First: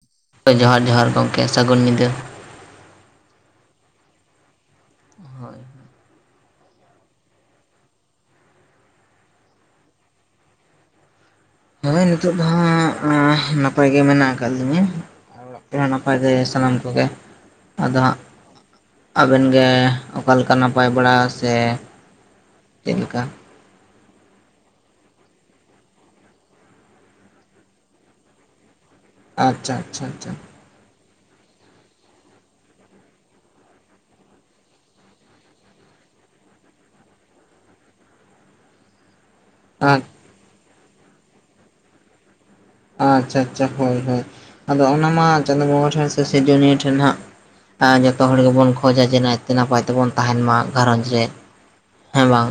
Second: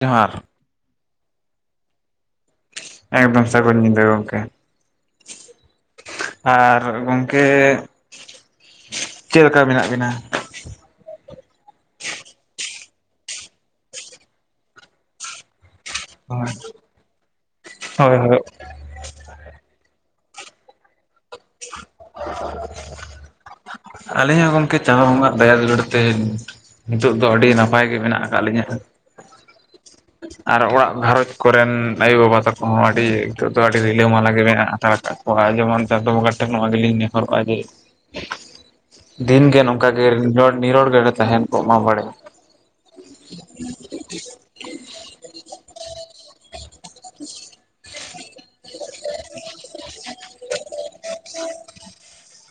ᱡᱚᱦᱟᱨ᱾ ᱡᱚᱦᱟᱨ ᱡᱚᱦᱟᱨ ᱜᱚᱢᱠᱮ, ᱥᱟᱹᱜᱩᱱ ᱧᱤᱫᱟᱹ ᱾ ᱮᱠᱫᱚᱢ ᱥᱟᱹᱜᱩᱱ ᱧᱤᱫᱟᱹ ᱜᱚᱢᱠᱮ‌ ᱾ ᱦᱳᱭ᱾ ᱟᱨ ᱜᱚᱝᱠᱮ ᱪᱮᱫ ᱞᱮᱠᱟ ᱢᱮᱱᱟᱜ ᱵᱤᱱᱟ? ᱦᱳᱭ ᱱᱤᱛᱚᱜ ᱫᱚ ᱦᱟᱜ ᱱᱟᱯᱟᱭ ᱜᱮ ᱢᱮᱱᱟᱜ ᱟᱠᱟᱫ ᱞᱤᱧᱟᱹ ᱟᱨ ᱚᱲᱟᱜ ᱱᱟᱯᱟᱭ ᱜᱮ ᱥᱟᱱᱟᱢ ᱠᱚᱜᱮ, ᱟᱫᱚ ᱦᱳᱭ ᱦᱟᱸᱜ ᱦᱳᱭ ᱟᱵᱮᱱ ᱜᱮ ᱚᱠᱟ ᱞᱮᱠᱟ ᱱᱟᱯᱟᱭ ᱵᱟᱲᱟ ᱥᱮ ᱪᱮᱫ ᱞᱮᱠᱟ ᱟᱞᱤᱮ ᱦᱚᱸ ᱜᱚᱝᱠᱮ ᱪᱟᱸᱫ ᱵᱚᱸᱜᱟ ᱫᱟᱭᱟ ᱫᱩᱞᱟᱹᱲ ᱛᱮ ᱱᱤᱛᱚᱜ ᱫᱚ ᱟᱹᱰᱤ ᱱᱟᱯᱟᱭ ᱜᱮ ᱢᱮᱱᱟᱜ ᱟᱠᱟᱫ ᱞᱤᱧᱟᱹ ᱦᱟᱜ ᱾ ᱟᱪᱪᱷᱟ, ᱟᱪᱪᱷᱟ᱾ ᱟᱪᱪᱷᱟ ᱟᱨ ᱚᱲᱟᱜ ᱜᱷᱟᱨᱚᱸᱡᱽ ᱠᱚᱨᱮᱱ ᱟᱭᱳ ᱵᱟᱵᱟ ᱛᱟᱠᱚ ᱦᱚᱸ ᱟᱹᱰᱤ ᱱᱤᱛᱚᱜ ᱫᱚ ᱟᱹᱰᱤ ᱨᱤᱞᱟᱹ ᱢᱟᱞᱟ ᱜᱮ ᱢᱮᱱᱟᱜ ᱦᱟᱛᱟᱲ ᱠᱟᱜ ᱠᱚᱣᱟ᱾ ᱡᱮᱢᱚᱱ ᱪᱟᱸᱫᱚ ᱵᱚᱸᱜᱟ ᱴᱷᱮᱱ ᱱᱚᱣᱟ ᱜᱮᱞᱤᱧ ᱱᱮᱦᱚᱨᱚᱜᱼᱟ ᱡᱮ ᱫᱤᱱ ᱜᱮ ᱱᱚᱝᱠᱟ ᱜᱮ ᱱᱤᱨᱚᱲ ᱱᱤᱨᱚᱲ ᱜᱮᱞᱮ ᱛᱟᱦᱮᱱ ᱠᱚᱜ ᱢᱟ ᱵᱟᱲᱮ ᱟᱪᱪᱷᱟ ᱟᱪᱪᱷᱟ, ᱦᱳᱭ ᱦᱳᱭ, ᱟᱫᱚ ᱚᱱᱟ ᱢᱟ ᱪᱟᱸᱫᱚ ᱵᱚᱸᱜᱟ ᱴᱷᱮᱱ ᱥᱮ ᱥᱤᱨᱡᱚᱱᱤᱭᱟᱹ ᱴᱷᱮᱱ ᱦᱟᱸᱜ ᱡᱚᱛᱚ ᱦᱚᱲ ᱜᱮᱵᱚᱱ ᱠᱷᱚᱡᱟ ᱡᱮ ᱱᱟᱭ ᱛᱮ ᱱᱟᱯᱟᱭ ᱛᱮᱵᱚᱱ ᱛᱟᱦᱮᱱ ᱢᱟ᱾ ᱜᱷᱟᱨᱚᱸᱡᱽ ᱨᱮ ᱦᱮᱸ ᱵᱟᱝ?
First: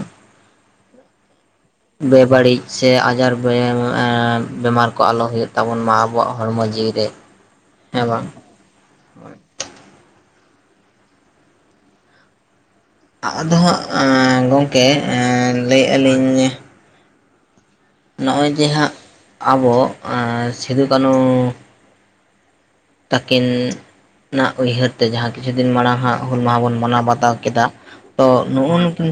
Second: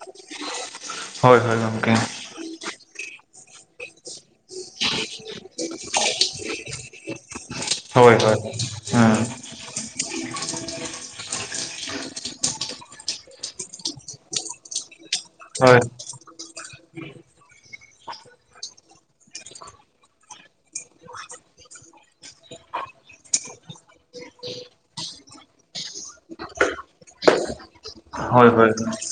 ᱦᱳᱭ, ᱦᱳᱭ, ᱜᱚᱝᱠᱮ᱾ ᱵᱮᱵᱟᱹᱲᱤᱡ ᱥᱮ ᱟᱡᱟᱨ ᱵᱮᱢᱟᱨ ᱠᱚ ᱟᱞᱚ ᱦᱳᱭᱳᱜ ᱛᱟᱵᱚᱱ ᱢᱟ, ᱟᱵᱚᱣᱟᱜ ᱦᱚᱲᱢᱚ ᱡᱤᱣᱤ ᱨᱮ ᱦᱮᱸ ᱦᱳᱭ ᱵᱟᱝ ᱦᱳᱭ, ᱦᱮᱸ᱾ ᱟᱫᱚ ᱦᱟᱸᱜ ᱜᱚᱝᱠᱮ ᱦᱳᱭ ᱞᱟᱹᱭ ᱮᱜ ᱟᱹᱞᱤᱧ, ᱱᱚᱜᱼᱚᱭ ᱡᱮ ᱦᱟᱸᱜ ᱟᱵᱚ ᱥᱤᱫᱩ ᱠᱟᱹᱱᱦᱩ ᱛᱟᱹᱠᱤᱱ ᱚᱱᱟ ᱩᱭᱦᱟᱹᱨ ᱛᱮ, ᱡᱟᱦᱟᱸ ᱠᱤᱪᱷᱩ ᱫᱤᱱ ᱢᱟᱲᱟᱝ ᱦᱟᱸᱜ ᱦᱩᱞ ᱢᱟᱦᱟ ᱵᱚᱱ ᱢᱟᱱᱟᱣ ᱵᱟᱛᱟᱣ ᱠᱮᱫᱟ ᱛᱚ ᱦᱳᱭ ᱦᱳᱭ ᱱᱚᱜᱼᱚᱭ ᱱᱩᱭ ᱱᱩᱠᱤᱱ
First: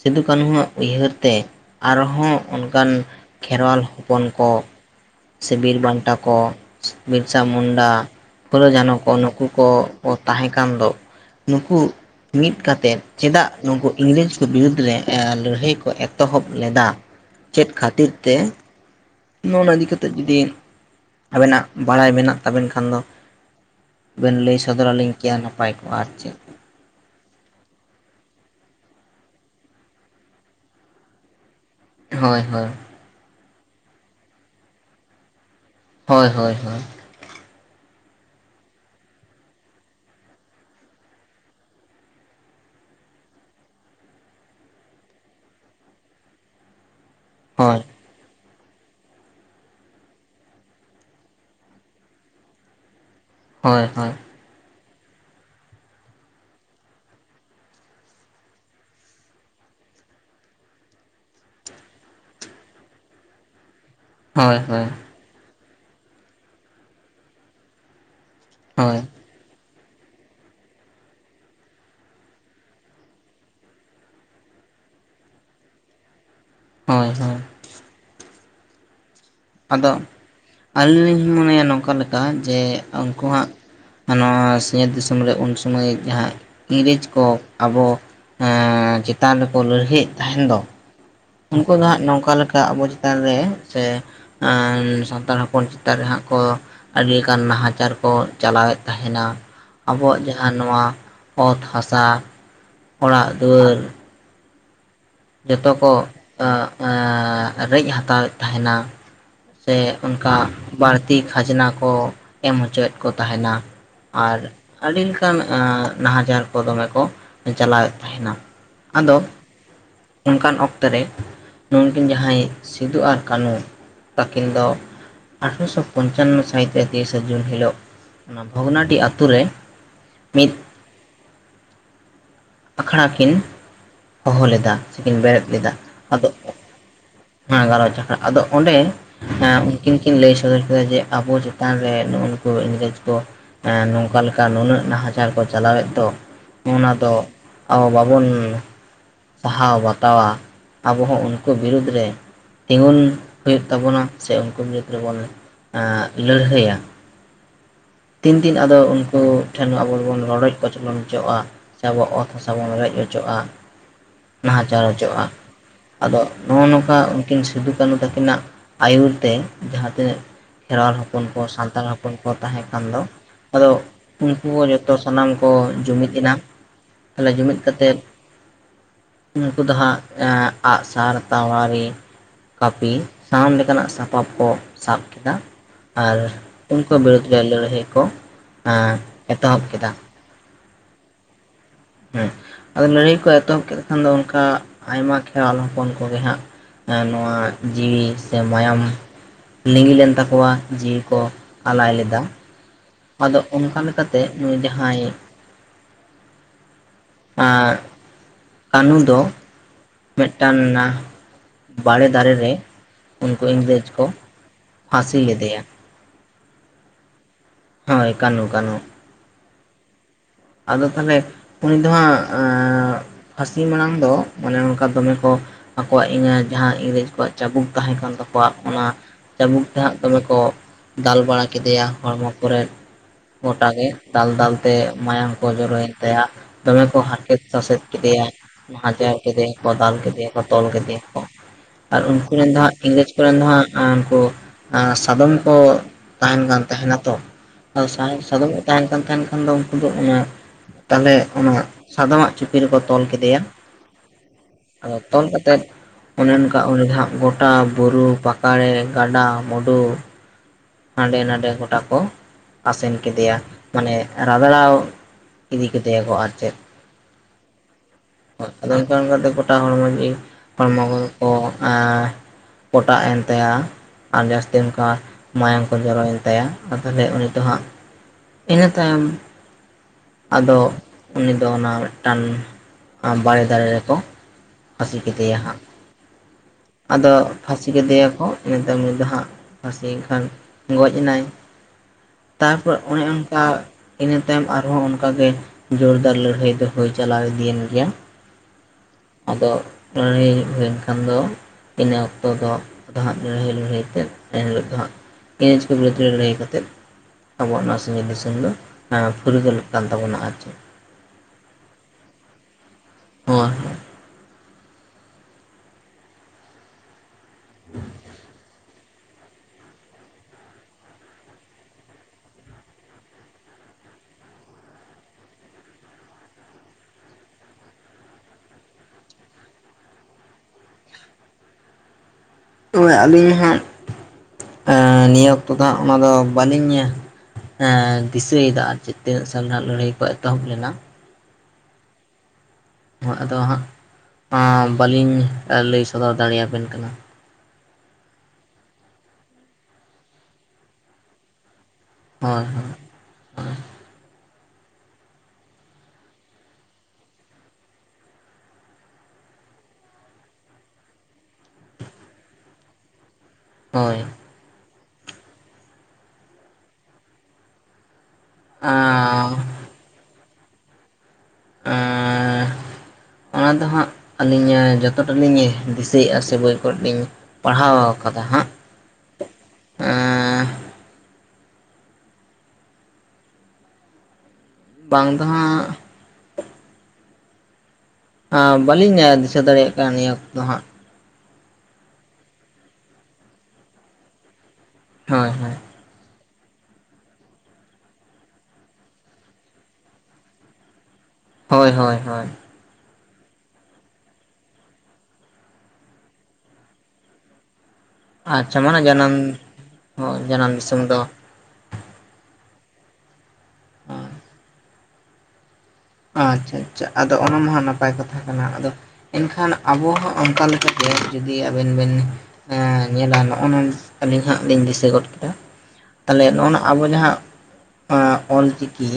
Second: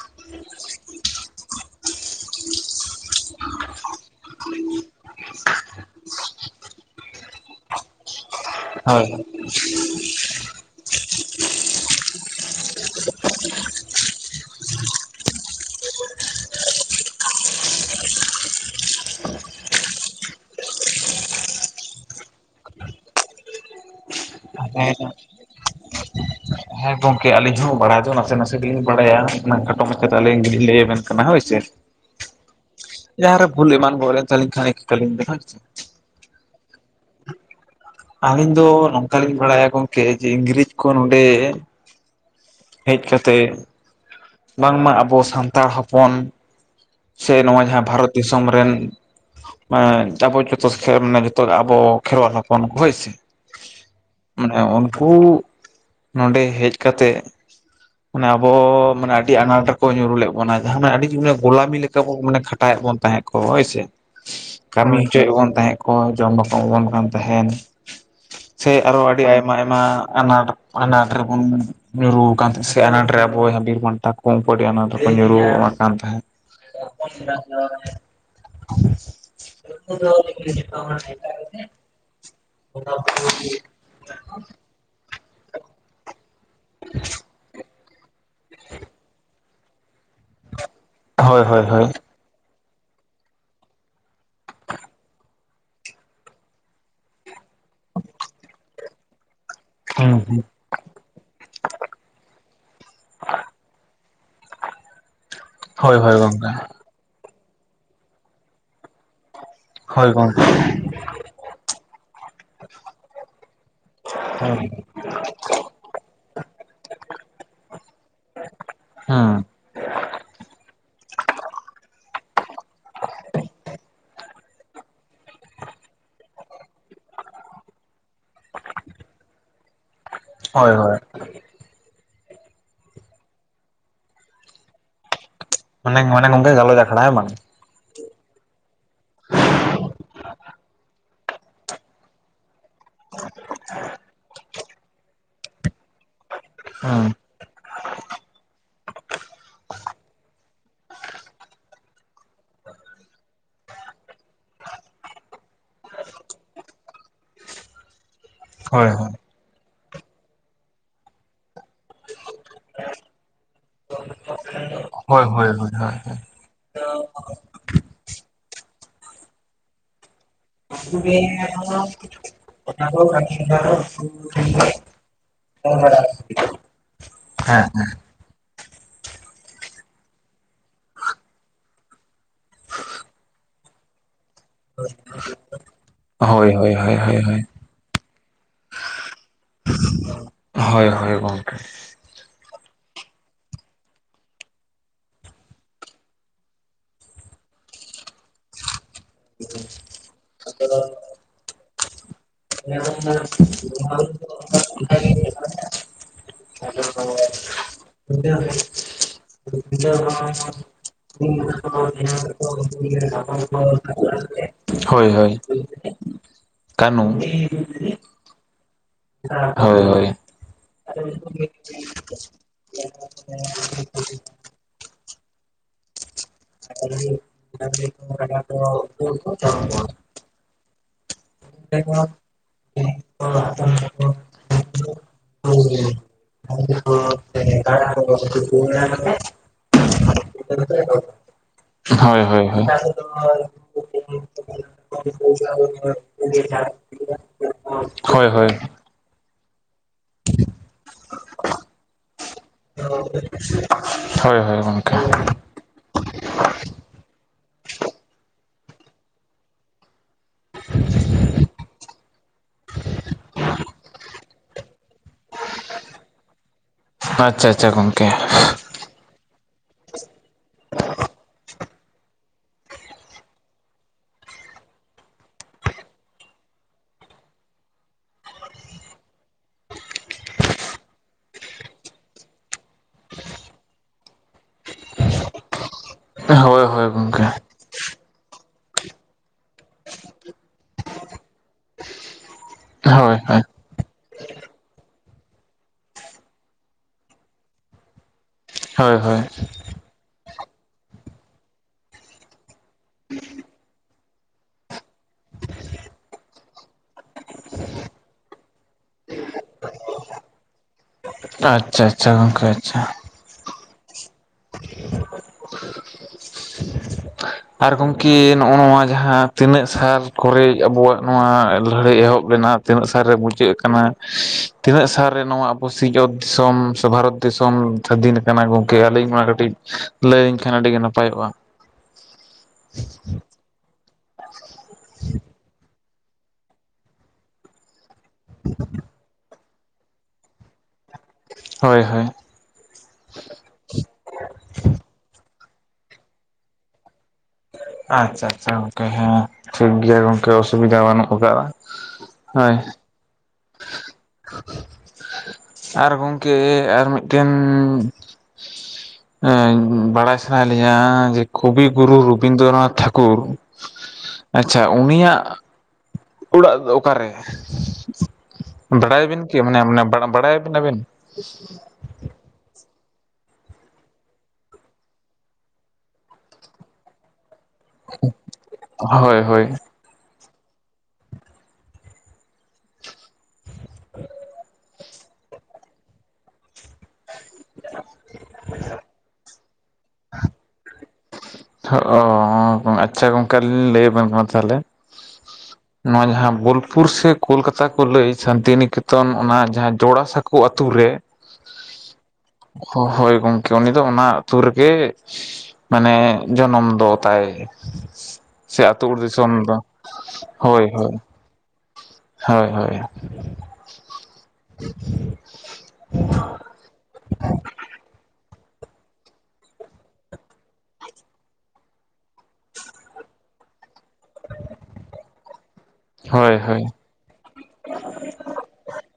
ᱥᱤᱫᱩ ᱠᱟᱹᱱᱦᱩᱣᱟᱜ ᱩᱭᱦᱟᱹᱨ ᱛᱮ, ᱟᱨᱦᱚᱸ ᱚᱱᱠᱟᱱ ᱠᱷᱮᱨᱣᱟᱞ ᱦᱚᱯᱚᱱ ᱠᱚ ᱥᱮ ᱵᱤᱨ-ᱵᱟᱹᱱᱴᱟᱹ ᱠᱚ, ᱵᱤᱨᱥᱟ ᱢᱩᱱᱰᱟ, ᱯᱷᱩᱞᱳ-ᱡᱷᱟᱱᱚ ᱦᱳᱭ ᱠᱚ, ᱱᱩᱠᱩ ᱠᱚ ᱠᱚ ᱛᱟᱦᱮᱸ ᱠᱟᱱ ᱫᱚ᱾ ᱱᱩᱠᱩ ᱢᱤᱫ ᱠᱟᱛᱮ, ᱪᱮᱫᱟᱜ ᱱᱩᱠᱩ ᱤᱝᱨᱮᱡ ᱠᱚ ᱵᱤᱨᱩᱫ ᱨᱮ ᱞᱟᱹᱲᱦᱟᱹᱭ ᱠᱚ ᱮᱛᱚᱦᱚᱵ ᱞᱮᱫᱟ? ᱪᱮᱫ ᱠᱷᱟᱹᱛᱤᱨ ᱛᱮ ᱱᱚᱣᱟ ᱤᱫᱤ ᱠᱟᱛᱮᱫ ᱡᱩᱫᱤ ᱟᱵᱮᱱᱟᱜ ᱵᱟᱲᱟᱭ ᱢᱮᱱᱟᱜ ᱛᱟᱵᱮᱱ ᱠᱷᱟᱱ ᱫᱚ ᱵᱮᱱ ᱞᱟᱹᱭ ᱥᱚᱫᱚᱨ ᱦᱮᱸ ᱟᱹᱞᱤᱧ ᱠᱮᱭᱟ᱾ ᱱᱟᱯᱟᱭ ᱠᱚᱜᱼᱟ, ᱟᱨ ᱪᱮᱫ? ᱦᱮᱸ ᱜᱚᱝᱠᱮ, ᱟᱹᱞᱤᱧ ᱦᱚᱸ ᱵᱟᱲᱟᱭ ᱫᱚ ᱱᱟᱥᱮ ᱱᱟᱥᱮ ᱜᱮᱞᱤᱧ ᱵᱟᱲᱟᱭᱟ᱾ ᱚᱱᱟ ᱠᱷᱟᱹᱴᱚ ᱢᱟᱪᱷᱟ ᱛᱮ, ᱟᱞᱤᱧ ᱜᱮᱞᱤᱧ ᱞᱟᱹᱭ ᱟᱵᱮᱱ ᱠᱟᱱᱟ ᱦᱳᱭ ᱥᱮ? ᱦᱳᱭ, ᱦᱳᱭ᱾ ᱢᱟᱦᱟᱸ ᱨᱮ, ᱵᱷᱩᱞ ᱮᱢᱟᱱ ᱠᱚᱨᱮ ᱛᱟᱹᱞᱤᱧ ᱠᱷᱟᱱ, ᱤᱠᱟᱹ ᱠᱟᱞᱤᱧ ᱵᱤᱱ ᱦᱳᱭ ᱥᱮ᱾ ᱦᱳᱭ ᱦᱳᱭ ᱦᱳᱭ᱾ ᱟᱹᱞᱤᱧ ᱫᱚ ᱱᱚᱝᱠᱟᱞᱤᱧ ᱵᱟᱲᱟᱭᱟ ᱜᱚᱢᱠᱮ, ᱡᱮ ᱤᱝᱨᱮᱡ ᱠᱚ ᱱᱚᱰᱮ ᱦᱮᱡ ᱠᱟᱛᱮ ᱵᱟᱝᱢᱟ ᱟᱵᱚ ᱥᱟᱱᱛᱟᱲ ᱦᱚᱯᱚᱱ, ᱥᱮ ᱱᱚᱣᱟ ᱦᱳᱭ ᱡᱟᱦᱟᱸ ᱵᱷᱟᱨᱚᱛ ᱫᱤᱥᱚᱢ ᱨᱮᱱ ᱮᱸ ᱟᱵᱚ ᱡᱚᱛᱚ ᱥᱮᱜ, ᱢᱟᱱᱮ ᱡᱷᱚᱛᱚ ᱟᱵᱚ ᱠᱷᱮᱨᱣᱟᱞ ᱦᱚᱯᱚᱱ ᱦᱳᱭ ᱥᱮ᱾ ᱦᱚᱭ ᱦᱚᱭ᱾ ᱢᱟᱱᱮ ᱩᱱᱠᱩ ᱱᱚᱰᱮ ᱦᱮᱡ ᱠᱟᱛᱮᱜ ᱢᱟᱱᱮ ᱟᱵᱚ ᱢᱟᱱᱮ ᱟᱹᱰᱤ ᱟᱱᱟᱴ ᱨᱮᱠᱚ ᱧᱩᱨᱩ ᱞᱮᱜ ᱵᱚᱱᱟ᱾ ᱡᱟᱦᱟᱸᱱᱟᱜ ᱟᱹᱰᱤ ᱡᱩᱨᱟ ᱜᱚᱞᱟ ᱠᱟᱹᱢᱤ ᱞᱮᱠᱟ ᱵᱚ ᱢᱟᱱᱮ ᱠᱷᱟᱴᱟᱣᱮᱜ ᱵᱚᱱ ᱛᱟᱦᱮᱸᱜ ᱠᱚ ᱦᱳᱭ ᱥᱮ, ᱦᱳᱭ ᱦᱳᱭ ᱠᱟᱹᱢᱤ ᱦᱚᱪᱚᱭᱮᱜ ᱵᱚᱱ ᱛᱟᱦᱮᱸᱜ ᱠᱚ, ᱡᱚᱢ ᱵᱟᱠᱚ ᱮᱢᱟᱵᱚᱱ ᱠᱟᱱ ᱛᱟᱦᱮᱸᱱ᱾ ᱥᱮ ᱦᱳᱭ ᱟᱨᱚ ᱟᱹᱰᱤ ᱟᱭ ᱟᱭᱢᱟ ᱟᱭᱢᱟ ᱟᱱᱟᱴ ᱟᱱᱟᱴ ᱨᱮᱵᱚᱱ ᱧᱩᱨᱩ ᱠᱟᱱ ᱛᱟᱦᱮᱸᱱ, ᱥᱮ ᱟᱱᱟᱴᱨᱮ ᱟᱵᱚᱭ ᱦᱟᱹ ᱵᱤᱨ-ᱵᱟᱱᱴᱟ ᱩᱝᱠᱩ ᱟᱹᱰᱤ ᱟᱱᱟᱢ ᱨᱮᱠᱚ ᱧᱩᱨᱩᱣ ᱟᱠᱟᱱ ᱛᱟᱦᱮᱸᱫ᱾ ᱦᱳᱭ ᱦᱳᱭ [unintelligible] ᱟᱫᱚ ᱟᱹᱞᱤᱧ ᱞᱤᱧ ᱢᱚᱱᱮᱭᱟ, ᱱᱚᱝᱠᱟ ᱞᱮᱠᱟ ᱡᱮ ᱩᱝᱠᱩ ᱦᱟᱸᱜ ᱚᱱᱟ ᱥᱤᱧᱚᱛ ᱫᱤᱥᱚᱢ ᱨᱮ, ᱩᱱ ᱥᱩᱢᱚᱭ ᱡᱟᱦᱟᱸ ᱤᱝᱨᱮᱡ ᱠᱚ ᱟᱵᱚ ᱮᱸ ᱪᱮᱛᱟᱱ ᱨᱮᱠᱚ ᱞᱟᱹᱲᱦᱟᱹᱭᱮᱫ ᱛᱟᱦᱮᱸᱱ ᱫᱚ, ᱦᱳᱭ ᱦᱳᱭ ᱩᱱᱠᱩ ᱦᱳᱭ ᱫᱚ ᱦᱟᱸᱜ ᱱᱚᱝᱠᱟ ᱞᱮᱠᱟ ᱠᱟᱜ ᱟᱵᱚ ᱪᱮᱛᱟᱱ ᱨᱮ ᱥᱮ ᱮᱸ ᱥᱟᱱᱛᱟᱲ ᱦᱚᱯᱚᱱ ᱪᱮᱛᱟᱱ ᱨᱮ ᱦᱟᱸᱜ ᱠᱚ ᱟᱹᱰᱤ ᱞᱮᱠᱟᱱ ᱱᱟᱦᱟᱸᱪᱟᱨ ᱠᱚ ᱪᱟᱞᱟᱣᱮᱜ ᱛᱟᱦᱮᱸᱱᱟ, ᱦᱩᱸ ᱟᱵᱚᱣᱟᱜ ᱦᱩᱸ ᱡᱟᱦᱟᱸ ᱱᱚᱣᱟ ᱚᱛ ᱦᱟᱥᱟ, ᱚᱲᱟᱜ ᱫᱩᱣᱟᱹᱨ ᱡᱚᱛᱚ ᱠᱚ ᱦᱳᱭ ᱦᱳᱭ ᱜᱚᱝᱠᱮ ᱮᱸ ᱨᱮᱡ ᱦᱟᱛᱟᱣᱮᱫ ᱛᱟᱦᱮᱸᱱᱟ᱾ ᱥᱮ ᱦᱳᱭ ᱚᱱᱠᱟ ᱜᱚᱝᱠᱮ ᱵᱟᱹᱲᱛᱤ ᱠᱷᱟᱡᱱᱟ ᱠᱚ ᱮᱢ ᱦᱚᱪᱚᱭᱮᱫ ᱠᱚ ᱛᱟᱦᱮᱸᱱᱟ᱾ ᱟᱨ ᱟᱹᱰᱤ ᱞᱮᱠᱟᱱ ᱱᱟᱦᱟᱪᱟᱨ ᱠᱚ ᱫᱚᱢᱮ ᱠᱚ ᱪᱟᱞᱟᱣᱮᱫ ᱛᱟᱦᱮᱸᱱᱟ᱾ ᱟᱫᱚ ᱦᱩᱸ ᱚᱱᱠᱟᱱ ᱚᱠᱛᱚ ᱨᱮ, ᱱᱩᱝᱠᱤᱱ ᱡᱟᱦᱟᱸᱭ ᱥᱤᱫᱩ ᱟᱨ ᱠᱟᱹᱱᱩ, ᱛᱟᱹᱠᱤᱱ ᱫᱚ ᱟᱴᱷᱨᱚᱥᱚ ᱯᱚᱧᱪᱟᱱᱱᱚ ᱥᱟᱹᱦᱤᱛ ᱨᱮ ᱛᱤᱨᱤᱥᱟ ᱡᱩᱱ ᱦᱤᱞᱳᱜ ᱚᱱᱟ ᱵᱷᱚᱜᱽᱱᱟᱰᱤ ᱟᱛᱩ ᱨᱮ ᱢᱤᱫ ᱦᱳᱭ ᱦᱳᱭ᱾ ᱟᱠᱷᱲᱟ ᱠᱤᱱ ᱦᱚᱦᱚ ᱞᱮᱫᱟ ᱥᱮᱠᱤᱱ ᱵᱮᱨᱮᱫ ᱞᱮᱫᱟ ᱚᱱᱮ ᱢᱟᱱᱮ ᱟᱫᱚ ᱱᱚᱰᱮᱮ ᱜᱟᱞᱚᱪ ᱟᱠᱷᱲᱟ ᱦᱮᱸᱵᱟᱝ? ᱦᱮᱸ ᱜᱟᱞᱚᱪ ᱟᱠᱷᱲᱟ ᱟᱫᱚ ᱚᱸᱰᱮ ᱦᱮᱸ ᱩᱱᱠᱤᱱ ᱠᱤᱱ ᱞᱟᱹᱭ ᱥᱚᱫᱚᱨ ᱡᱮ ᱟᱵᱚ ᱪᱮᱛᱟᱱ ᱨᱮ ᱱᱩᱜᱼᱩ ᱱᱩᱠᱩ ᱤᱝᱨᱮᱡᱽ ᱠᱚ ᱮᱸ ᱱᱚᱝᱠᱟ ᱞᱮᱠᱟ ᱱᱩᱱᱟᱹᱜ ᱱᱟᱦᱟᱪᱟᱨ ᱠᱚ ᱪᱟᱞᱟᱣᱮᱫ ᱫᱚ ᱱᱚᱜᱼᱱᱟ ᱦᱩᱸ ᱫᱚ ᱟᱵᱚ ᱵᱟᱵᱚᱱ ᱥᱟᱦᱟᱣ ᱵᱟᱛᱟᱣᱟ ᱟᱵᱚ ᱦᱚᱸ ᱩᱱᱠᱩ ᱵᱤᱨᱩᱫᱽ ᱨᱮ ᱛᱤᱸᱜᱩᱱ ᱦᱩᱭᱩᱜ ᱛᱟᱵᱚᱱᱟ ᱥᱮ ᱩᱱᱠᱩ ᱵᱤᱨᱫ ᱨᱮᱵᱚᱱ ᱮᱸᱫ ᱞᱟᱹᱲᱦᱟᱹᱭᱟ᱾ ᱛᱤᱱ ᱫᱤᱱ ᱟᱫᱚ ᱦᱳᱭ ᱦᱳᱭ ᱩᱱᱠᱩ ᱴᱷᱮᱱ ᱦᱚᱸ ᱟᱵᱚ ᱵᱚᱱ ᱨᱚᱰᱚᱡ ᱠᱚᱪᱞᱚᱱ ᱦᱚᱪᱚᱜᱼᱟ ᱥᱮ ᱟᱵᱚᱣᱟᱜ ᱚᱛ ᱦᱟᱥᱟ ᱵᱚᱱ ᱨᱮᱡ ᱦᱚᱪᱚᱜᱼᱟ? ᱱᱟᱦᱟᱪᱟᱨ ᱦᱳᱭ ᱦᱚᱪᱚᱜᱼᱟ, ᱦᱳᱭ ᱦᱳᱭ ᱦᱳᱭ ᱟᱫᱚ ᱱᱚᱜᱼ ᱱᱚᱝᱠᱟ ᱩᱱᱠᱤᱱ ᱥᱤᱫᱩ ᱠᱟᱹᱱᱩ ᱛᱟᱹᱠᱤᱱᱟᱜ ᱟᱹᱭᱩᱨ ᱛᱮ, ᱡᱟᱦᱟᱸ ᱛᱤᱱᱟᱹᱜ ᱠᱷᱮᱨᱣᱟᱞ ᱦᱚᱯᱚᱱ ᱠᱚ ᱥᱟᱱᱛᱟᱲ ᱦᱚᱯᱚᱱ ᱠᱚ ᱛᱟᱦᱮᱸ ᱠᱟᱱ ᱫᱚ ᱟᱫᱚ ᱩᱱᱠᱩ ᱡᱷᱚᱛᱚ ᱥᱟᱱᱟᱢ ᱠᱚ ᱡᱩᱢᱤᱫ ᱮᱱᱟ᱾ ᱛᱟᱦᱚᱞᱮ ᱡᱩᱢᱤᱫ ᱠᱟᱛᱮᱫ [inaudible] ᱩᱱᱠᱩ ᱫᱚ ᱦᱟᱸᱜ ᱟᱸᱜᱼᱥᱟᱨ, ᱛᱟᱣᱟᱨᱤ ᱠᱟᱹᱯᱤ ᱥᱟᱱᱟᱢ ᱞᱮᱠᱟᱱᱟᱜ ᱥᱟᱯᱟᱵ ᱠᱚ ᱥᱟᱵ ᱠᱮᱫᱟ, ᱟᱨ ᱦᱳᱭ ᱦᱳᱭ ᱦᱳᱭ ᱩᱱᱠᱩ ᱦᱳᱭ ᱵᱤᱨᱩᱫᱽ ᱦᱳᱭ ᱨᱮ ᱞᱟᱹᱲᱦᱟᱹᱭ ᱠᱚ ᱮᱜ ᱮᱛᱚᱦᱚᱵ ᱠᱮᱫᱟ ᱾ ᱦᱚᱭ ᱦᱚᱭ ᱜᱚᱝᱠᱮ ᱾ ᱦᱮᱸ ᱟᱫᱚ ᱞᱟᱹᱲᱦᱟᱭ ᱠᱚ ᱮᱛᱚᱦᱚᱵ ᱠᱮᱫ ᱠᱷᱟᱱ ᱫᱚ ᱚᱱᱠᱟ ᱟᱭᱢᱟ ᱠᱷᱮᱣᱟᱞ ᱦᱚᱯᱚᱱ ᱠᱚᱜᱮ ᱦᱟᱸᱜᱼᱼ ᱟᱨ ᱱᱚᱣᱟ ᱡᱤᱣᱤ ᱥᱮ ᱢᱟᱭᱟᱢᱼᱼ ᱞᱤᱸᱜᱤ ᱞᱮᱱ ᱛᱟᱠᱚᱣᱟ, ᱡᱤᱣᱤ ᱠᱚ ᱟᱞᱟᱭ ᱞᱮᱫᱟ ᱾ ᱦᱮᱸᱼᱵᱟᱝᱠᱷᱟᱱ [unintelligible] ᱟᱫᱚ ᱚᱱᱠᱟ ᱞᱮᱠᱟᱛᱮ ᱱᱩᱭ ᱡᱟᱦᱟᱸᱭᱼᱼ ᱟ [unintelligible] ᱮᱻ [unintelligible] ᱢᱤᱫᱴᱟᱱ ᱵᱟᱲᱮ ᱫᱟᱨᱮ ᱡᱟᱦᱟᱭ ᱨᱮ ᱩᱱᱠᱩ ᱤᱝᱨᱮᱡᱽ ᱠᱚ [unintelligible] ᱦᱚᱭ ᱯᱷᱟᱸᱥᱤ ᱦᱚᱭ ᱞᱮᱫᱮᱭᱟ ᱠᱟᱹᱱᱩ ᱠᱤᱱᱼᱼ ᱦᱚᱭ ᱠᱟᱹᱱᱩ ᱠᱟᱹᱱᱩ ᱾ ᱦᱚᱭ ᱾ ᱟᱫᱚ ᱛᱟᱦᱚᱞᱮ ᱩᱱᱤ ᱫᱚ ᱦᱟᱸᱜ ᱮᱻ ᱯᱷᱟᱹᱥᱤ ᱢᱟᱲᱟᱝ ᱫᱚ ᱚᱱᱮ ᱚᱱᱠᱟ ᱫᱚᱢᱮ ᱠᱚ ᱟᱠᱚᱣᱟᱜ ᱤᱧᱟᱜ ᱡᱟᱦᱟᱸ ᱤᱝᱨᱮᱡᱽ ᱠᱚᱣᱟᱜ ᱪᱟᱵᱩᱠ ᱛᱟᱦᱮᱸ ᱠᱟᱱ ᱛᱟᱠᱚᱣᱟ ᱚᱱᱟ ᱡᱟᱹᱵᱩᱠ ᱛᱮ ᱦᱟᱸᱜ ᱫᱚᱢᱮ ᱠᱚ ᱫᱟᱞ ᱵᱟᱲᱟ ᱠᱮᱫᱮᱭᱟ ᱦᱚᱲᱢᱚ ᱠᱚᱨᱮᱫ ᱾ ᱜᱚᱴᱟ ᱜᱮ ᱫᱟᱞ ᱫᱟᱞ ᱛᱮ ᱢᱟᱭᱟᱢ ᱠᱚ ᱡᱚᱨᱚᱭᱮᱫ ᱛᱟᱭᱟ, ᱫᱚᱢᱮ ᱠᱚ ᱦᱟᱨᱠᱮᱛ ᱥᱟᱥᱮᱛ ᱠᱮᱫᱮᱭᱟ ᱾ ᱵᱷᱟᱡᱟ ᱠᱮᱫᱮᱭᱟ ᱠᱚ ᱫᱟᱞ ᱠᱮᱫᱮᱭᱟ ᱠᱚ ᱛᱚᱞ ᱠᱮᱫᱮᱭᱟ ᱠᱚ, ᱟᱨ ᱦᱳᱭ ᱩᱱᱠᱩ ᱦᱳᱭ ᱦᱳᱭ ᱨᱮᱱ ᱫᱚ ᱦᱟᱸᱜ ᱤᱝᱨᱮᱡᱽ ᱠᱚᱨᱮᱱ ᱫᱚ ᱦᱟᱸᱜ ᱩᱱᱠᱩᱼᱼ ᱦᱟᱸ ᱥᱟᱫᱚᱢ ᱠᱚ ᱛᱟᱦᱮᱱ ᱠᱟᱱ ᱛᱟᱦᱮᱱᱟ ᱛᱚ ᱾ ᱟᱫᱚ ᱥᱟᱦᱮᱵ ᱦᱳᱭ ᱦᱳᱭ ᱥᱟᱫᱚᱢ ᱠᱚ ᱛᱟᱦᱮᱱ ᱠᱟᱱ ᱛᱟᱦᱮᱱ ᱠᱷᱟᱱ ᱫᱚ ᱩᱱᱠᱩ ᱫᱚ ᱚᱱᱟᱜᱼᱼ ᱛᱟᱦᱚᱞᱮ ᱚᱱᱟ ᱥᱟᱫᱚᱢᱟᱜ ᱪᱩᱯᱤ ᱨᱮᱠᱚ ᱛᱚᱞ ᱠᱮᱫᱮᱭᱟᱼᱼ ᱦᱳᱭ ᱦᱳᱭ ᱜᱚᱢᱠᱮ ᱟᱫᱚ ᱛᱚᱞ ᱠᱟᱛᱮᱫᱼᱼ ᱚᱱᱮ ᱚᱱᱠᱟ ᱩᱱᱤᱫᱚ ᱦᱟᱜ ᱜᱚᱴᱟ ᱵᱩᱨᱩ ᱯᱟᱠᱟᱲᱮ ᱜᱟᱰᱟ ᱢᱩᱰᱩᱼᱼ ᱦᱟᱸᱰᱮ ᱱᱟᱰᱮ ᱜᱚᱴᱟ ᱠᱚ ᱟᱥᱮᱱ ᱠᱮᱫᱮᱭᱟ ᱢᱟᱱᱮ ᱨᱟᱫᱲᱟᱣᱼᱼ ᱤᱫᱤ ᱠᱮᱫᱮᱭᱟ ᱠᱚ ᱟᱨ ᱪᱮᱫ ᱾ ᱟᱪᱪᱷᱟ ᱟᱪᱪᱷᱟ ᱜᱚᱝᱠᱮ ᱾ ᱟᱫᱚ ᱚᱱᱠᱟ ᱚᱱᱠᱟᱛᱮ ᱜᱚᱴᱟ ᱦᱚᱲᱢᱚ ᱡᱤᱣᱤ ᱦᱚᱲᱢᱚ ᱠᱚᱠᱚ ᱟᱸᱻ ᱯᱚᱴᱟᱜ ᱮᱱ ᱛᱟᱭᱟ ᱾ ᱟᱨ ᱡᱟᱹᱥᱛᱤ ᱚᱱᱠᱟ ᱢᱟᱭᱟᱝ ᱠᱚ ᱡᱚᱨᱚᱭᱮᱱ ᱛᱟᱭᱟ ᱟᱨ ᱛᱟᱦᱚᱞᱮ ᱩᱱᱤ ᱫᱚ ᱦᱟᱸᱜᱼᱼ ᱤᱱᱟᱹ ᱛᱟᱭᱚᱢ ᱟᱫᱚ ᱩᱱᱤ ᱫᱚ ᱚᱱᱟ ᱢᱤᱫ ᱴᱟᱝᱼᱼ ᱵᱟᱲᱮ ᱫᱟᱨᱮ ᱨᱮᱠᱚ ᱯᱟᱹᱥᱤ ᱠᱮᱫᱮᱭᱟ ᱦᱟᱸᱜ ᱾ ᱦᱚᱭ ᱦᱚᱭ ᱾ ᱟᱫᱚ ᱯᱷᱟᱥᱤ ᱠᱮᱫᱮᱭᱟ ᱠᱚ ᱤᱱᱟᱹ ᱛᱟᱭᱚᱢ ᱩᱱᱤ ᱫᱚ ᱦᱟᱸᱜᱼᱼ ᱯᱷᱟᱥᱤᱭᱮᱱ ᱠᱷᱟᱱ ᱜᱚᱡ ᱮᱱᱟᱭ, ᱛᱟᱨᱯᱚᱨ ᱚᱱᱮ ᱦᱳᱭ ᱦᱳᱭ ᱚᱱᱠᱟᱼᱼ ᱤᱱᱟᱹ ᱛᱟᱭᱚᱢ ᱟᱨᱦᱚᱸ ᱚᱱᱠᱟ ᱜᱮ ᱡᱳᱨᱫᱟᱨ ᱞᱟᱹᱲᱦᱟᱹᱭ ᱫᱚ ᱠᱚ ᱪᱟᱞᱟᱣ ᱤᱫᱤᱭᱮᱱ ᱜᱮᱭᱟ ᱾ ᱦᱳᱭ ᱦᱳᱭ ᱟᱫᱚ ᱞᱟᱹᱲᱦᱟᱹᱭ ᱦᱩᱭ ᱮᱱ ᱠᱷᱟᱱ ᱫᱚᱼᱼ ᱤᱱᱟᱹ ᱚᱠᱛᱚ ᱫᱚ, ᱫᱚ ᱦᱟᱸᱜ ᱞᱟᱹᱲᱦᱟᱹᱭ ᱞᱟᱹᱲᱦᱟᱹᱭ ᱛᱮ ᱮᱱ ᱦᱤᱞᱳᱜ ᱫᱚ ᱦᱟᱸᱜᱼᱼ ᱤᱸᱝᱨᱮᱡᱽ ᱠᱚ ᱵᱤᱨᱩᱫ ᱨᱮ ᱞᱟᱹᱲᱦᱟᱹᱭ ᱠᱟᱛᱮᱫᱼᱼ ᱟᱵᱚᱣᱟᱜ ᱱᱚᱣᱟ ᱥᱤᱧᱚᱛ ᱫᱤᱥᱚᱢ ᱫᱚ ᱯᱷᱩᱨᱜᱟᱹᱞᱚᱜ ᱠᱟᱱ ᱛᱟᱵᱚᱱᱟ ᱟᱨ ᱪᱮᱫ ᱾ ᱟᱪᱪᱷᱟ ᱟᱪᱪᱷᱟ ᱜᱚᱝᱠᱮ ᱟᱪᱪᱷᱟ ᱾ ᱦ [unintelligible] ᱟᱨ ᱜᱚᱢᱠᱮ ᱱᱚᱜᱼᱚ ᱱᱚᱣᱟ ᱡᱟᱦᱟᱸᱼᱼ ᱛᱤᱱᱟᱹᱜ ᱥᱟᱞ ᱠᱚᱨᱮ ᱟᱵᱚᱣᱟᱜ ᱱᱚᱣᱟ ᱞᱟᱹᱲᱦᱟᱹᱭ ᱮᱦᱚᱵ ᱞᱮᱱᱟ ᱛᱤᱱᱟᱹᱜ ᱥᱟᱞᱨᱮ ᱢᱩᱪᱟᱹᱜ ᱠᱟᱱᱟ ᱾ ᱛᱤᱱᱟᱹᱜ ᱥᱟᱞ ᱨᱮ ᱱᱚᱣᱟ ᱟᱵᱚ ᱥᱤᱧᱚᱛ ᱫᱤᱥᱚᱢ ᱥᱮ ᱵᱷᱟᱨᱚᱛ ᱫᱤᱥᱚᱢ ᱥᱟᱹᱫᱷᱤᱱ ᱠᱟᱱᱟ ᱜᱚᱢᱠᱮ ᱟᱹᱞᱤᱧ ᱢᱟ ᱠᱟᱹᱴᱤᱡ ᱞᱟᱹᱭᱟᱹᱧ ᱠᱷᱟᱱ ᱟᱹᱰᱤ ᱜᱮ ᱱᱟᱯᱟᱭᱚᱜᱼᱟ᱾ [unintelligible] ᱟᱹᱞᱤᱧ ᱦᱟᱸᱜ ᱱᱤᱭᱟᱹ ᱚᱠᱛᱚ ᱫᱚ ᱦᱟᱸᱜ ᱚᱱᱟ ᱫᱚ ᱵᱟᱹᱞᱤᱧ ᱮᱸ ᱫᱤᱥᱟᱹᱭᱮᱫᱟ ᱟᱨ ᱪᱮᱫ ᱛᱤᱱᱟᱹᱜ ᱥᱟᱞ ᱨᱮ ᱱᱟᱜ ᱞᱟᱹᱲᱦᱟᱹᱭ ᱠᱚ ᱮᱛᱚᱦᱚᱵ ᱞᱮᱱᱟ ᱾ ᱦᱳᱭ-ᱦᱳᱭ ᱦᱚᱸ ᱟᱫᱚ ᱦᱟᱸᱜ ᱮᱸ ᱵᱟᱹᱞᱤᱧ ᱞᱟᱹᱭ ᱥᱚᱫᱚᱨ ᱫᱟᱲᱮᱭᱟᱵᱮᱱ ᱠᱟᱱᱟ᱾ ᱟᱪᱪᱷᱟ-ᱟᱪᱪᱷᱟ ᱜᱚᱝᱠᱮ ᱦᱮᱸ ᱴᱷᱤᱠ ᱜᱮᱭᱟ ᱜᱚᱝᱠᱮ ᱚᱥᱩᱵᱤᱫᱷᱟ ᱵᱟᱹᱱᱩᱜ ᱟᱠᱟᱫᱟ᱾ ᱦᱳᱭ ᱦᱳᱭ ᱟᱨ ᱜᱚᱝᱠᱮ ᱟᱨ ᱢᱤᱫᱴᱮᱱ ᱮᱸ ᱵᱟᱲᱟᱭ ᱥᱟᱱᱟᱭᱮᱫ ᱞᱤᱧᱟ ᱡᱮ ᱠᱚᱵᱤ ᱜᱩᱨᱩ ᱨᱚᱵᱤᱱᱫᱨᱚᱱᱟᱛᱷ ᱴᱷᱟᱹᱠᱩᱨ ᱦᱳᱭ ᱟᱪᱪᱷᱟ ᱩᱱᱤᱭᱟᱜ ᱚᱲᱟᱜ ᱚᱠᱟᱨᱮ? ᱵᱟᱲᱟᱭ ᱵᱤᱱ ᱠᱤ ᱦᱳᱭ ᱢᱟᱱᱮ ᱢᱟᱱᱮ ᱵᱟᱲᱟ ᱵᱟᱲᱟᱭᱟᱵᱮᱱ ᱟᱵᱮᱱ᱾ ᱚᱱᱟ ᱫᱚ ᱦᱟᱸᱜ ᱟᱹᱞᱤᱧ ᱡᱚᱛᱚᱴᱟ ᱞᱤᱧ ᱫᱤᱥᱟᱹᱭᱮᱫᱼᱟ ᱥᱮ ᱵᱳᱭ ᱠᱚᱨᱮ ᱞᱤᱧ ᱯᱟᱲᱦᱟᱣ ᱟᱠᱟᱫᱟ ᱦᱟᱸᱜ᱾ ᱦᱳᱭ - ᱦᱳᱭ [unintelligible] ᱵᱟᱝ ᱫᱚ ᱦᱟᱸᱜ᱾ ᱟᱸ ᱵᱟᱹᱞᱤᱧ ᱫᱤᱥᱟᱹ ᱫᱟᱲᱮᱭᱟᱜ ᱠᱟᱱᱟ ᱱᱤᱭᱟᱹ ᱚᱠᱛᱚ ᱫᱚ ᱦᱟᱸᱜ᱾ ᱟᱪᱪᱷᱟ ᱜᱚᱝᱠᱮ ᱟᱹᱞᱤᱧ ᱞᱤᱧ ᱞᱟᱹᱭ ᱟᱵᱮᱱ ᱠᱟᱱᱟ ᱛᱟᱦᱚᱞᱮ᱾ ᱦᱳᱭ-ᱦᱳᱭ ᱱᱚᱣᱟ ᱡᱟᱦᱟᱸ ᱵᱳᱞᱯᱩᱨ ᱥᱮ ᱠᱳᱞᱠᱟᱛᱟ ᱠᱚ ᱞᱟᱹᱭ ᱥᱟᱱᱛᱤᱱᱤᱠᱮᱛᱚᱱ ᱚᱱᱟ ᱡᱟᱦᱟᱸ ᱡᱚᱲᱟ ᱥᱟ ᱠᱩ ᱟᱹᱛᱳ ᱨᱮ᱾ ᱦᱳᱭ ᱦᱳᱭ ᱦᱳᱭ ᱦᱳᱭ ᱜᱚᱢᱠᱮ ᱩᱱᱤ ᱫᱚ ᱚᱱᱟ ᱟᱹᱛᱩ ᱨᱮᱜᱮ ᱢᱟᱱᱮ ᱡᱚᱱᱚᱢ ᱫᱚ ᱛᱟᱭ ᱟᱪᱪᱷᱟ ᱥᱮ ᱢᱟᱱᱮ ᱟᱹᱛᱩ ᱚᱲᱟᱜ ᱫᱤᱥᱚᱢ ᱡᱟᱱᱟᱢ ᱫᱚ ᱡᱟᱱᱟᱢ ᱦᱳᱭ ᱫᱤᱥᱚᱢ ᱦᱳᱭ᱾ ᱫᱚ ᱦᱳᱭ ᱦᱳᱭ ᱟᱪᱪᱷᱟ ᱟᱪᱪᱷᱟ ᱟᱫᱚ ᱚᱱᱟ ᱢᱟ ᱱᱟᱯᱟᱭ ᱠᱟᱛᱷᱟ ᱠᱟᱱᱟ ᱟᱫᱚ ᱮᱱᱠᱷᱟᱱ ᱟᱵᱚ ᱦᱚᱸ ᱚᱱᱠᱟ ᱞᱮᱠᱟᱛᱮ ᱡᱩᱫᱤ ᱟᱵᱤᱱ ᱵᱤᱱ ᱮᱸ ᱧᱮᱞᱟ ᱱᱚᱜᱼᱚ ᱱᱚᱸ ᱟᱹᱞᱤᱧ ᱦᱟᱸᱜ ᱞᱤᱧ ᱫᱤᱥᱟᱹ ᱜᱚᱫ ᱠᱮᱫᱟ᱾ ᱛᱟᱦᱚᱞᱮ ᱦᱳᱭ ᱱᱚᱜᱼᱚ ᱱᱟ ᱦᱳᱭ ᱟᱵᱚ ᱡᱟᱦᱟᱸ ᱚᱞ ᱪᱤᱠᱤ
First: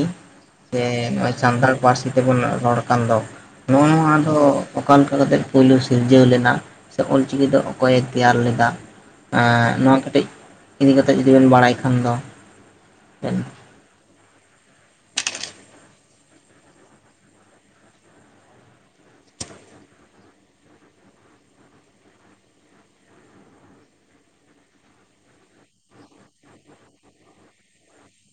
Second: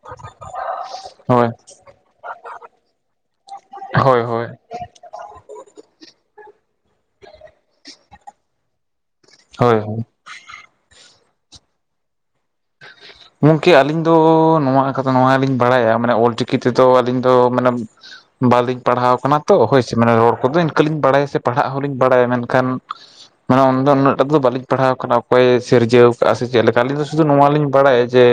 ᱥᱮ ᱱᱚᱜᱼᱚᱭ ᱦᱳᱭ ᱦᱳᱭ ᱥᱟᱱᱛᱟᱲ ᱯᱟᱹᱨᱥᱤ ᱛᱮᱵᱚᱱ ᱨᱚᱲ ᱠᱟᱱ ᱫᱚ ᱱᱚᱜᱼᱚ ᱱᱚᱣᱟ ᱦᱳᱭ ᱫᱚ ᱦᱳᱭ ᱚᱠᱟ ᱞᱮᱠᱟ ᱠᱟᱛᱮᱜ ᱯᱳᱭᱞᱳ ᱥᱤᱨᱡᱟᱹᱣ ᱞᱮᱱᱟ ᱥᱮ ᱚᱞ ᱪᱤᱠᱤ ᱫᱚ ᱚᱠᱚᱭᱮ ᱛᱮᱭᱟᱨ ᱞᱮᱫᱟ ᱾ ᱟᱨ ᱱᱚᱣᱟ ᱦᱳᱭ ᱠᱟᱹᱴᱤᱡ ᱤᱫᱤ ᱠᱟᱛᱮᱜ ᱡᱩᱫᱤ ᱵᱮᱱ ᱵᱟᱲᱟᱭ ᱠᱷᱟᱱ ᱫᱚ [unintelligible] ᱵᱮᱱ [unintelligible] ᱟᱹᱞᱤᱧ ᱫᱚ ᱱᱚᱣᱟ [unintelligible] ᱱᱚᱣᱟ ᱜᱮ ᱞᱤᱧ ᱵᱟᱲᱟᱭᱟ ᱢᱟᱱᱮ ᱚᱞᱪᱤᱠᱤ ᱛᱮᱫᱚ ᱟᱹᱞᱤᱧ ᱫᱚ ᱢᱟᱱᱮ ᱵᱟᱹᱞᱤᱧ ᱯᱟᱲᱦᱟᱣ ᱠᱟᱱᱟ ᱛᱚ ᱦᱳᱭ ᱥᱮ ᱢᱟᱱᱮ ᱨᱚᱲ ᱠᱚᱫᱚ ᱤᱱᱠᱟᱹ ᱞᱤᱧ ᱵᱟᱲᱟᱭᱟ ᱥᱮ ᱯᱟᱲᱦᱟᱜ ᱦᱚᱸᱞᱤᱧ ᱵᱟᱲᱟᱭᱟ ᱢᱮᱱ ᱠᱷᱟᱱ ᱢᱟᱱᱮ ᱩᱱ ᱫᱚ ᱩᱱᱟᱹᱜ ᱴᱟᱜ ᱫᱚ ᱵᱟᱹᱞᱤᱧ ᱯᱟᱲᱦᱟᱣ ᱠᱟᱱᱟ ᱚᱠᱚᱭ [unintelligible] ᱮ ᱥᱤᱨᱡᱟᱹᱣ ᱟᱠᱟᱜ-ᱟ ᱥᱮ ᱪᱮᱫ ᱞᱮᱠᱟ ᱟᱹᱞᱤᱧ ᱫᱚ [unintelligible] ᱱᱚᱣᱟ ᱞᱤᱧ ᱵᱟᱲᱟᱭᱟ ᱡᱮ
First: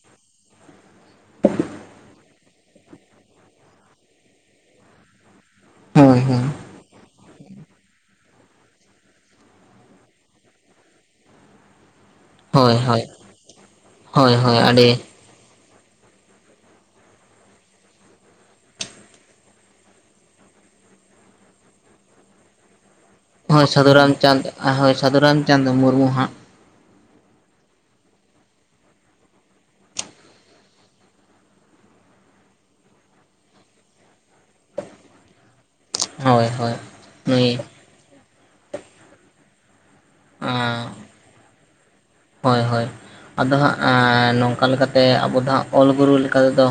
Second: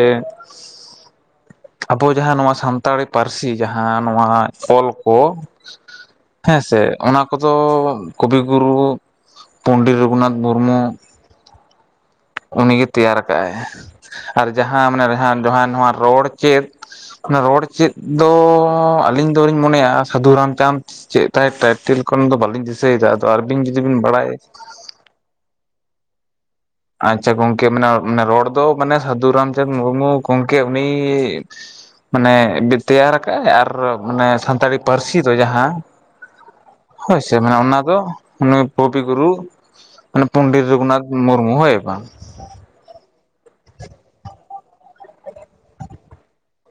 ᱟᱵᱚ ᱡᱟᱦᱟᱸ ᱱᱚᱣᱟ ᱥᱟᱱᱛᱟᱲᱤ ᱯᱟᱹᱨᱥᱤ ᱡᱟᱦᱟᱸ ᱱᱚᱣᱟ ᱚᱞ ᱠᱚ ᱦᱳᱭ ᱦᱳᱭ ᱦᱮᱸ ᱥᱮ ᱚᱱᱟ ᱠᱚᱫᱚ ᱠᱚᱵᱤ ᱜᱩᱨᱩ ᱯᱚᱸᱱᱰᱤᱛ ᱨᱚᱸᱜᱷᱩᱱᱟᱛᱷ ᱢᱩᱨᱢᱩ ᱩᱱᱤ ᱦᱳᱭ ᱜᱮ ᱦᱳᱭ ᱛᱮᱭᱟᱨ ᱟᱠᱟᱜᱼᱟᱭ ᱦᱳᱭ ᱟᱨ ᱦᱳᱭ ᱡᱟᱦᱟᱸ ᱟᱹᱰᱤ ᱢᱟᱱᱮ [unintelligible] ᱡᱟᱦᱟᱸ ᱱᱚᱣᱟ ᱨᱚᱲ ᱪᱮᱫ ᱦᱮᱸ, ᱨᱚᱲ ᱪᱮᱫ ᱫᱚᱻ ᱟᱹᱞᱤᱧ ᱫᱚ ᱞᱤᱧ ᱢᱚᱱᱮᱭᱟ ᱥᱟᱹᱫᱷᱩ ᱨᱟᱢᱪᱟᱸᱫᱽ ᱪᱮᱫ ᱛᱟᱭ ᱴᱟᱭᱴᱮᱹᱞ ᱠᱚ ᱚᱱᱟ ᱫᱚ ᱵᱟᱞᱤᱧ ᱫᱤᱥᱟᱹᱭ ᱫᱤᱥᱟᱹᱭ ᱫᱟ ᱟᱫᱚ ᱟᱨ ᱦᱳᱭ ᱥᱟᱹᱫᱷᱩ ᱨᱟᱢᱪᱟᱸᱫᱽ, ᱦᱳᱭ ᱥᱟᱹᱫᱷᱩ ᱨᱟᱢᱪᱟᱸᱫᱽ ᱢᱩᱨᱢᱩ ᱦᱟᱸᱜ᱾ ᱟᱪᱪᱷᱟ ᱜᱚᱝᱠᱮ ᱢᱟᱱᱮ, ᱢᱟᱱᱮ ᱨᱚᱲ ᱫᱚ ᱢᱟᱱᱮ ᱥᱟᱹᱫᱷᱩ ᱨᱟᱢᱪᱟᱸᱫᱽ ᱢᱩᱨᱢᱩ ᱜᱚᱝᱠᱮ ᱩᱱᱤᱻ ᱢᱟᱱᱮ ᱢᱤᱫ ᱛᱮᱭᱟᱨ ᱠᱟᱜ-ᱟᱭ ᱟᱨ ᱢᱟᱱᱮ ᱥᱟᱱᱛᱟᱲᱤ ᱯᱟᱹᱨᱥᱤ ᱫᱚ ᱡᱟᱦᱟᱸ ᱦᱳᱭ ᱥᱮ ᱱᱩᱭ ᱢᱟᱱᱮ ᱚᱱᱟ ᱫᱚ ᱢᱟᱱᱮ ᱠᱚᱵᱤ ᱜᱩᱨᱩ, ᱢᱟᱱᱮ ᱯᱚᱱᱰᱤᱛ ᱨᱚᱜᱷᱩᱱᱟᱛᱷ ᱢᱩᱨᱢᱩ ᱦᱳᱭ ᱵᱟᱝ? ᱦᱳᱭ ᱦᱳᱭ ᱟᱫᱚ ᱦᱟᱸᱜ ᱟᱸᱻ ᱱᱚᱝᱠᱟ ᱞᱮᱠᱟᱛᱮ ᱟᱵᱚ ᱫᱚ ᱦᱟᱸᱜ ᱚᱞ ᱜᱩᱨᱩ ᱞᱮᱠᱟ ᱛᱮᱫᱚ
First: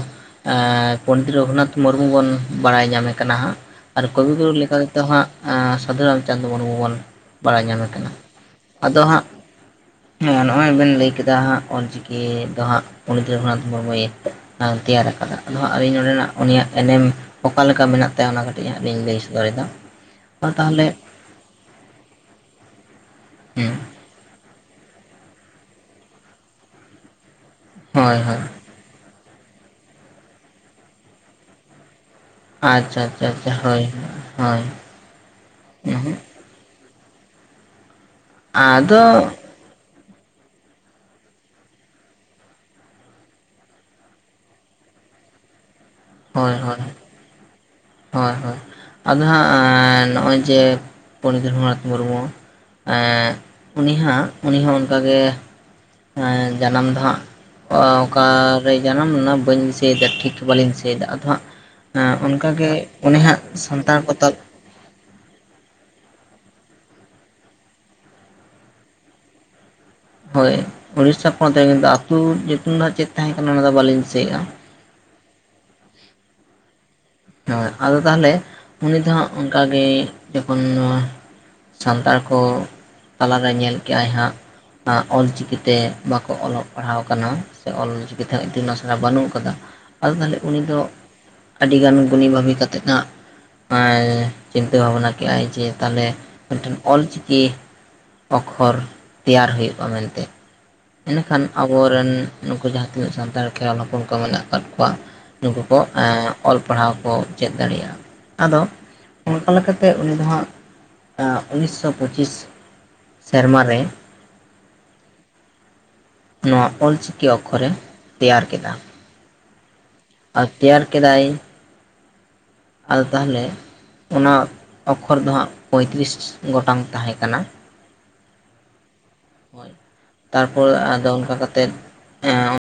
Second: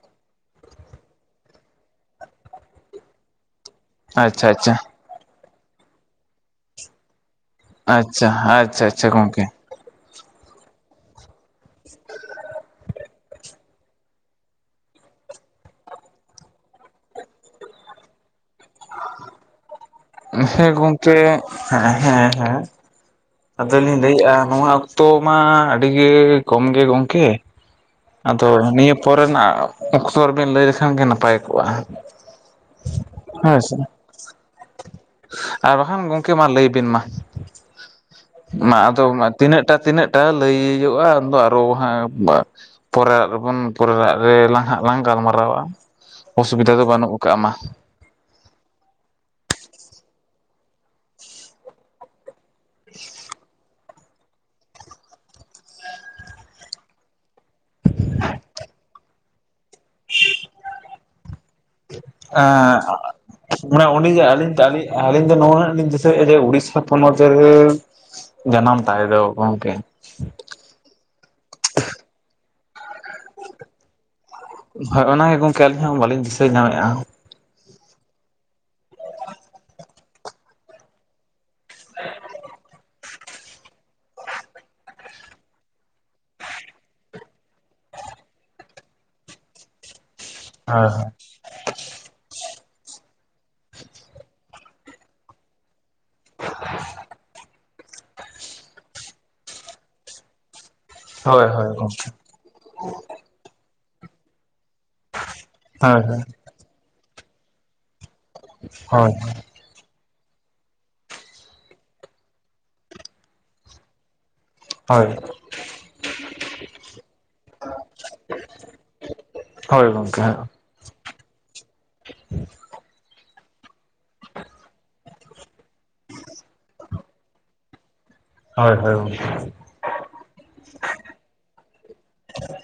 ᱮᱸᱻ ᱯᱚᱱᱰᱤᱛ ᱨᱚᱜᱷᱩᱱᱟᱛᱷ ᱢᱩᱨᱢᱩ ᱵᱚᱱ ᱵᱟᱲᱟᱭ ᱧᱟᱢᱮ ᱠᱟᱱᱟ ᱦᱟᱸᱜ᱾ ᱟᱨ ᱠᱚᱵᱤ ᱟᱪᱪᱷᱟ ᱜᱩᱨᱩ ᱟᱪᱪᱷᱟ ᱞᱮᱠᱟ ᱛᱮᱫᱚ ᱦᱟᱸᱜ ᱟᱸ ᱥᱟᱹᱫᱷᱩ ᱨᱟᱢᱪᱟᱸᱫᱽ ᱢᱩᱨᱢᱩ ᱵᱚᱱ ᱵᱟᱲᱟᱭ ᱧᱟᱢᱮ ᱠᱟᱱᱟ᱾ ᱟᱪᱪᱷᱟ ᱟᱪᱪᱷᱟ ᱟᱫᱚ ᱟᱪᱪᱷᱟ ᱦᱟᱸᱜ ᱜᱚᱝᱠᱮ ᱦᱮᱸ ᱱᱚᱜ-ᱚᱭ ᱵᱮᱱ ᱞᱟᱹᱭ ᱠᱮᱫᱟ ᱦᱟᱸᱜ ᱚᱞᱪᱤᱠᱤ ᱫᱚ ᱦᱟᱸᱜ ᱯᱚᱱᱰᱤᱛ ᱨᱚᱜᱷᱩᱱᱟᱛᱷ ᱢᱩᱨᱢᱩᱭ ᱮᱸ, ᱛᱮᱭᱟᱨ ᱟᱠᱟᱫᱟ᱾ ᱟᱫᱚ ᱦᱟᱸᱜ ᱟᱹᱞᱤᱧ ᱱᱚᱸᱰᱮᱱᱟᱜ ᱩᱱᱤᱭᱟᱜ ᱮᱱᱮᱢ ᱚᱠᱟ ᱞᱮᱠᱟ ᱢᱮᱱᱟᱜ ᱛᱟᱭᱟ ᱚᱱᱟ ᱠᱟ ᱠᱟᱹᱴᱤᱡ ᱦᱟᱸᱜ ᱞᱤᱧ ᱞᱟᱹᱭ ᱥᱚᱫᱚᱨ ᱮᱫᱟ, ᱢᱟ ᱦᱮᱸ ᱛᱟᱦᱞᱮ ᱜᱚᱝᱠᱮ ᱟᱫᱚ ᱞᱤᱧ ᱞᱟᱹᱭᱮᱜ-ᱟ ᱱᱚᱣᱟ ᱚᱠᱛᱚ ᱢᱟ ᱟᱹᱰᱤ ᱜᱮ ᱠᱚᱢ ᱜᱮ ᱜᱚᱝᱠᱮ᱾ ᱦᱳᱭ ᱦᱳᱭ ᱟᱫᱚ ᱱᱤᱭᱟᱹ ᱯᱚᱨᱮ ᱱᱟᱜ ᱚᱠᱛᱚ ᱨᱮᱵᱤᱱ ᱞᱟᱹᱭ ᱞᱮᱠᱷᱟᱱ ᱜᱮ ‌ᱱᱟᱯᱟᱭ ᱠᱚᱜ-ᱟ᱾ ᱟᱪᱪᱷᱟ ᱪᱷᱟ ᱪᱷᱟ ᱪᱷᱟ, ᱦᱳᱭ ᱦᱳᱭ᱾ ᱟᱨ ᱵᱟᱠᱷᱟᱱ ᱜᱚᱝᱠᱮ ᱢᱟ ᱞᱟᱹᱭ ᱵᱤᱱ ᱢᱟ, ᱢᱟ ᱟᱫᱚ ᱛᱤᱱᱟᱹᱜ ᱴᱟ ᱛᱤᱱᱟᱹᱜ ᱴᱟ ᱞᱟᱹᱭᱚᱜ-ᱟ ᱩᱱᱫᱚ ᱟᱨᱚ ᱦᱟᱸᱜ ᱢᱟ ᱯᱚᱨᱮᱨᱟᱜ ᱨᱮᱵᱚᱱ, ᱯᱚᱨᱮᱨᱟᱜ ᱨᱮ ᱞᱟᱝ ᱦᱟᱸᱜ ᱞᱟᱝ ᱜᱟᱞ ᱢᱟᱨᱟᱣᱟ, ᱦᱳᱭ ᱚᱥᱤᱵᱤᱫᱷᱟ ᱦᱳᱭ ᱫᱚ ᱵᱟᱹᱱᱩᱜ ᱟᱠᱟᱜ-ᱟ ᱢᱟ᱾ ᱦᱳᱭ ᱦᱳᱭ, ᱟᱫᱚ ᱦᱟᱸᱜ ᱱᱚᱜ-ᱚᱭ ᱡᱮ ᱯᱚᱱᱰᱤᱛ ᱨᱚᱜᱷᱩᱱᱟᱛᱷ ᱢᱩᱨᱢᱩ ᱮᱸᱜ, ᱩᱱᱤ ᱦᱟᱸᱜ ᱩᱱᱤ ᱦᱚᱸ ᱚᱱᱠᱟ ᱜᱮ ᱮᱸᱻ ᱡᱟᱱᱟᱢ ᱫᱚ ᱦᱟᱸᱜ ᱚ-ᱚᱠᱟ ᱨᱮ ᱡᱟᱱᱟᱢ ᱞᱮᱱᱟ ᱵᱟᱹᱧ ᱫᱤᱥᱟᱹ ᱫᱤᱥᱟᱹᱭᱫᱟ ᱴᱷᱤᱠ ᱵᱟᱹᱞᱤᱧ ᱫᱤᱥᱟᱹᱭᱫᱟ, ᱟᱫᱚ ᱦᱟᱸᱜ ᱮᱸ ᱚᱱᱠᱟ ᱜᱮ ᱩᱱᱤ ᱦᱟᱸᱜ ᱥᱟᱱᱛᱟᱲ ᱠᱚᱛᱟ ᱫᱟᱲᱮᱭᱟᱜ-ᱟ, ᱟᱹᱞᱤᱧ ᱫᱚ ᱱᱚᱣᱟ ᱦᱟᱸᱜ ᱞᱤᱧ ᱫᱤᱥᱟᱹᱭᱮᱜ-ᱟ ᱡᱮ ᱩᱲᱤᱥᱥᱟ ᱯᱚᱱᱚᱛ ᱨᱮ ᱡᱟᱱᱟᱢ ᱛᱟᱭ ᱫᱚ ᱜᱚᱝᱠᱮ᱾ ᱦᱳᱭ ᱩᱲᱤᱥᱥᱟ ᱯᱚᱱᱚᱛ ᱨᱮ ᱠᱤᱱᱛᱩ ᱟᱹᱛᱩ ᱧᱩᱛᱩᱢ ᱫᱚ ᱦᱟᱸᱜ ᱪᱮᱫ ᱛᱟᱦᱮᱸ ᱠᱟᱱᱟ ᱚᱱᱟ ᱫᱚ ᱵᱟᱹᱞᱤᱧ ᱫᱤᱥᱟᱹᱭᱮᱜ-ᱟ᱾ ᱦᱳᱭ ᱚᱱᱟ ᱜᱮ ᱜᱚᱝᱠᱮ ᱟᱹᱞᱤᱧ ᱦᱚᱸ ᱵᱟᱹᱞᱤᱧ ᱫᱤᱥᱟᱹ ᱧᱟᱢᱮᱜ-ᱟ᱾ ᱦᱮᱸ ᱟᱫᱚ ᱛᱟᱦᱞᱮ ᱩᱱᱤ ᱫᱚ ᱦᱟᱸᱜ ᱚᱝᱠᱟᱜᱮ ᱡᱚᱠᱷᱚᱱ ᱥᱟᱱᱛᱟᱲ ᱠᱚ ᱛᱟᱞᱟᱨᱮ ᱧᱮᱞ ᱠᱮᱜ-ᱟᱭ ᱦᱟᱸᱜ ᱟᱸ, ᱚᱞᱪᱤᱠᱤ ᱛᱮ ᱵᱟᱠᱚ ᱚᱞᱚᱜ ᱯᱟᱲᱦᱟᱣ ᱠᱟᱱᱟ ᱥᱮ ᱚᱞᱪᱤᱠᱤ ᱛᱮᱦᱚᱸ ᱤᱛᱩᱱ ᱟᱥᱲᱟ ᱵᱟᱹᱱᱩᱜ ᱠᱟᱫᱟ᱾ ᱟᱫᱚ ᱛᱟᱦᱞᱮ ᱩᱱᱤ ᱫᱚ ᱦᱳᱭ ᱦᱳᱭ ᱟᱹᱰᱤ ᱜᱟᱱ ᱜᱩᱱᱤ ᱵᱷᱟᱹᱵᱤ ᱠᱟᱛᱮᱫ ᱦᱟᱸᱜ ᱟᱸᱭ ᱪᱤᱱᱛᱟᱹ ᱵᱷᱟᱵᱱᱟ ᱠᱮᱜ-ᱟᱭ ᱡᱮ ᱛᱟᱦᱞᱮ ᱢᱤᱫᱴᱤᱱ ᱚᱞᱪᱤᱠᱤ ᱚᱠᱠᱷᱚᱨ ᱛᱮᱭᱟᱨ ᱦᱩᱭᱩᱜ-ᱟ ᱢᱮᱱᱛᱮ᱾ ᱢᱮᱱᱠᱷᱟᱱ ᱦᱳᱭ ᱦᱳᱭ ᱟᱵᱚ ᱜᱚᱢᱠᱮ ᱨᱮᱱ ᱱᱩᱠᱩ ᱡᱟᱦᱟ ᱛᱤᱱᱟᱹᱜ ᱥᱟᱱᱛᱟᱲ ᱠᱷᱮᱨᱣᱟᱞ ᱦᱚᱯᱚᱱ ᱠᱚ ᱢᱮᱱᱟᱜ ᱟᱠᱟᱫ ᱠᱚᱣᱟ ᱱᱩᱠᱩ ᱠᱚ ᱦᱳᱭ ᱮᱸ, ᱚᱞ ᱯᱟᱲᱦᱟᱣ ᱠᱚ ᱪᱮᱫ ᱫᱟᱲᱮᱭᱟᱜ-ᱟ᱾ ᱟᱫᱚ ᱦᱳᱭ ᱚᱱᱠᱟ ᱞᱮᱠᱟ ᱛᱮ ᱩᱱᱤ ᱫᱚ ᱦᱟᱸᱜ ᱮᱸ, ᱩᱱᱤᱥ ᱴᱥᱚ ᱯᱚᱸᱪᱤᱥ ᱥᱮᱨᱢᱟ ᱨᱮ ᱦᱳᱭ᱾ ᱱᱚᱣᱟ ᱚᱞᱪᱤᱠᱤ ᱚᱠᱠᱷᱚᱨᱮ ᱛᱮᱭᱟᱨ ᱠᱮᱫᱟ᱾ ᱦᱳᱭ ᱜᱚᱝ ᱟᱨ ᱛᱮᱭᱟᱨ ᱠᱮᱫᱟᱭ᱾ ᱟᱨ ᱛᱟᱦᱞᱮ ᱚᱱᱟ ᱚᱠᱠᱷᱚᱨ ᱫᱚ ᱦᱟᱸᱜ ᱯᱚᱸᱭᱛᱨᱤᱥ ᱜᱚᱴᱟᱝ ᱛᱟᱦᱮᱸ ᱠᱟᱱᱟ᱾ ᱦᱳᱭ ᱦᱳᱭ ᱜᱚᱝᱠᱮ᱾ ᱦᱚᱭ, ᱛᱟᱨᱯᱚᱨ ᱟᱫᱚ ᱚᱱᱠᱟ ᱠᱟᱛᱮᱫ ᱮᱸ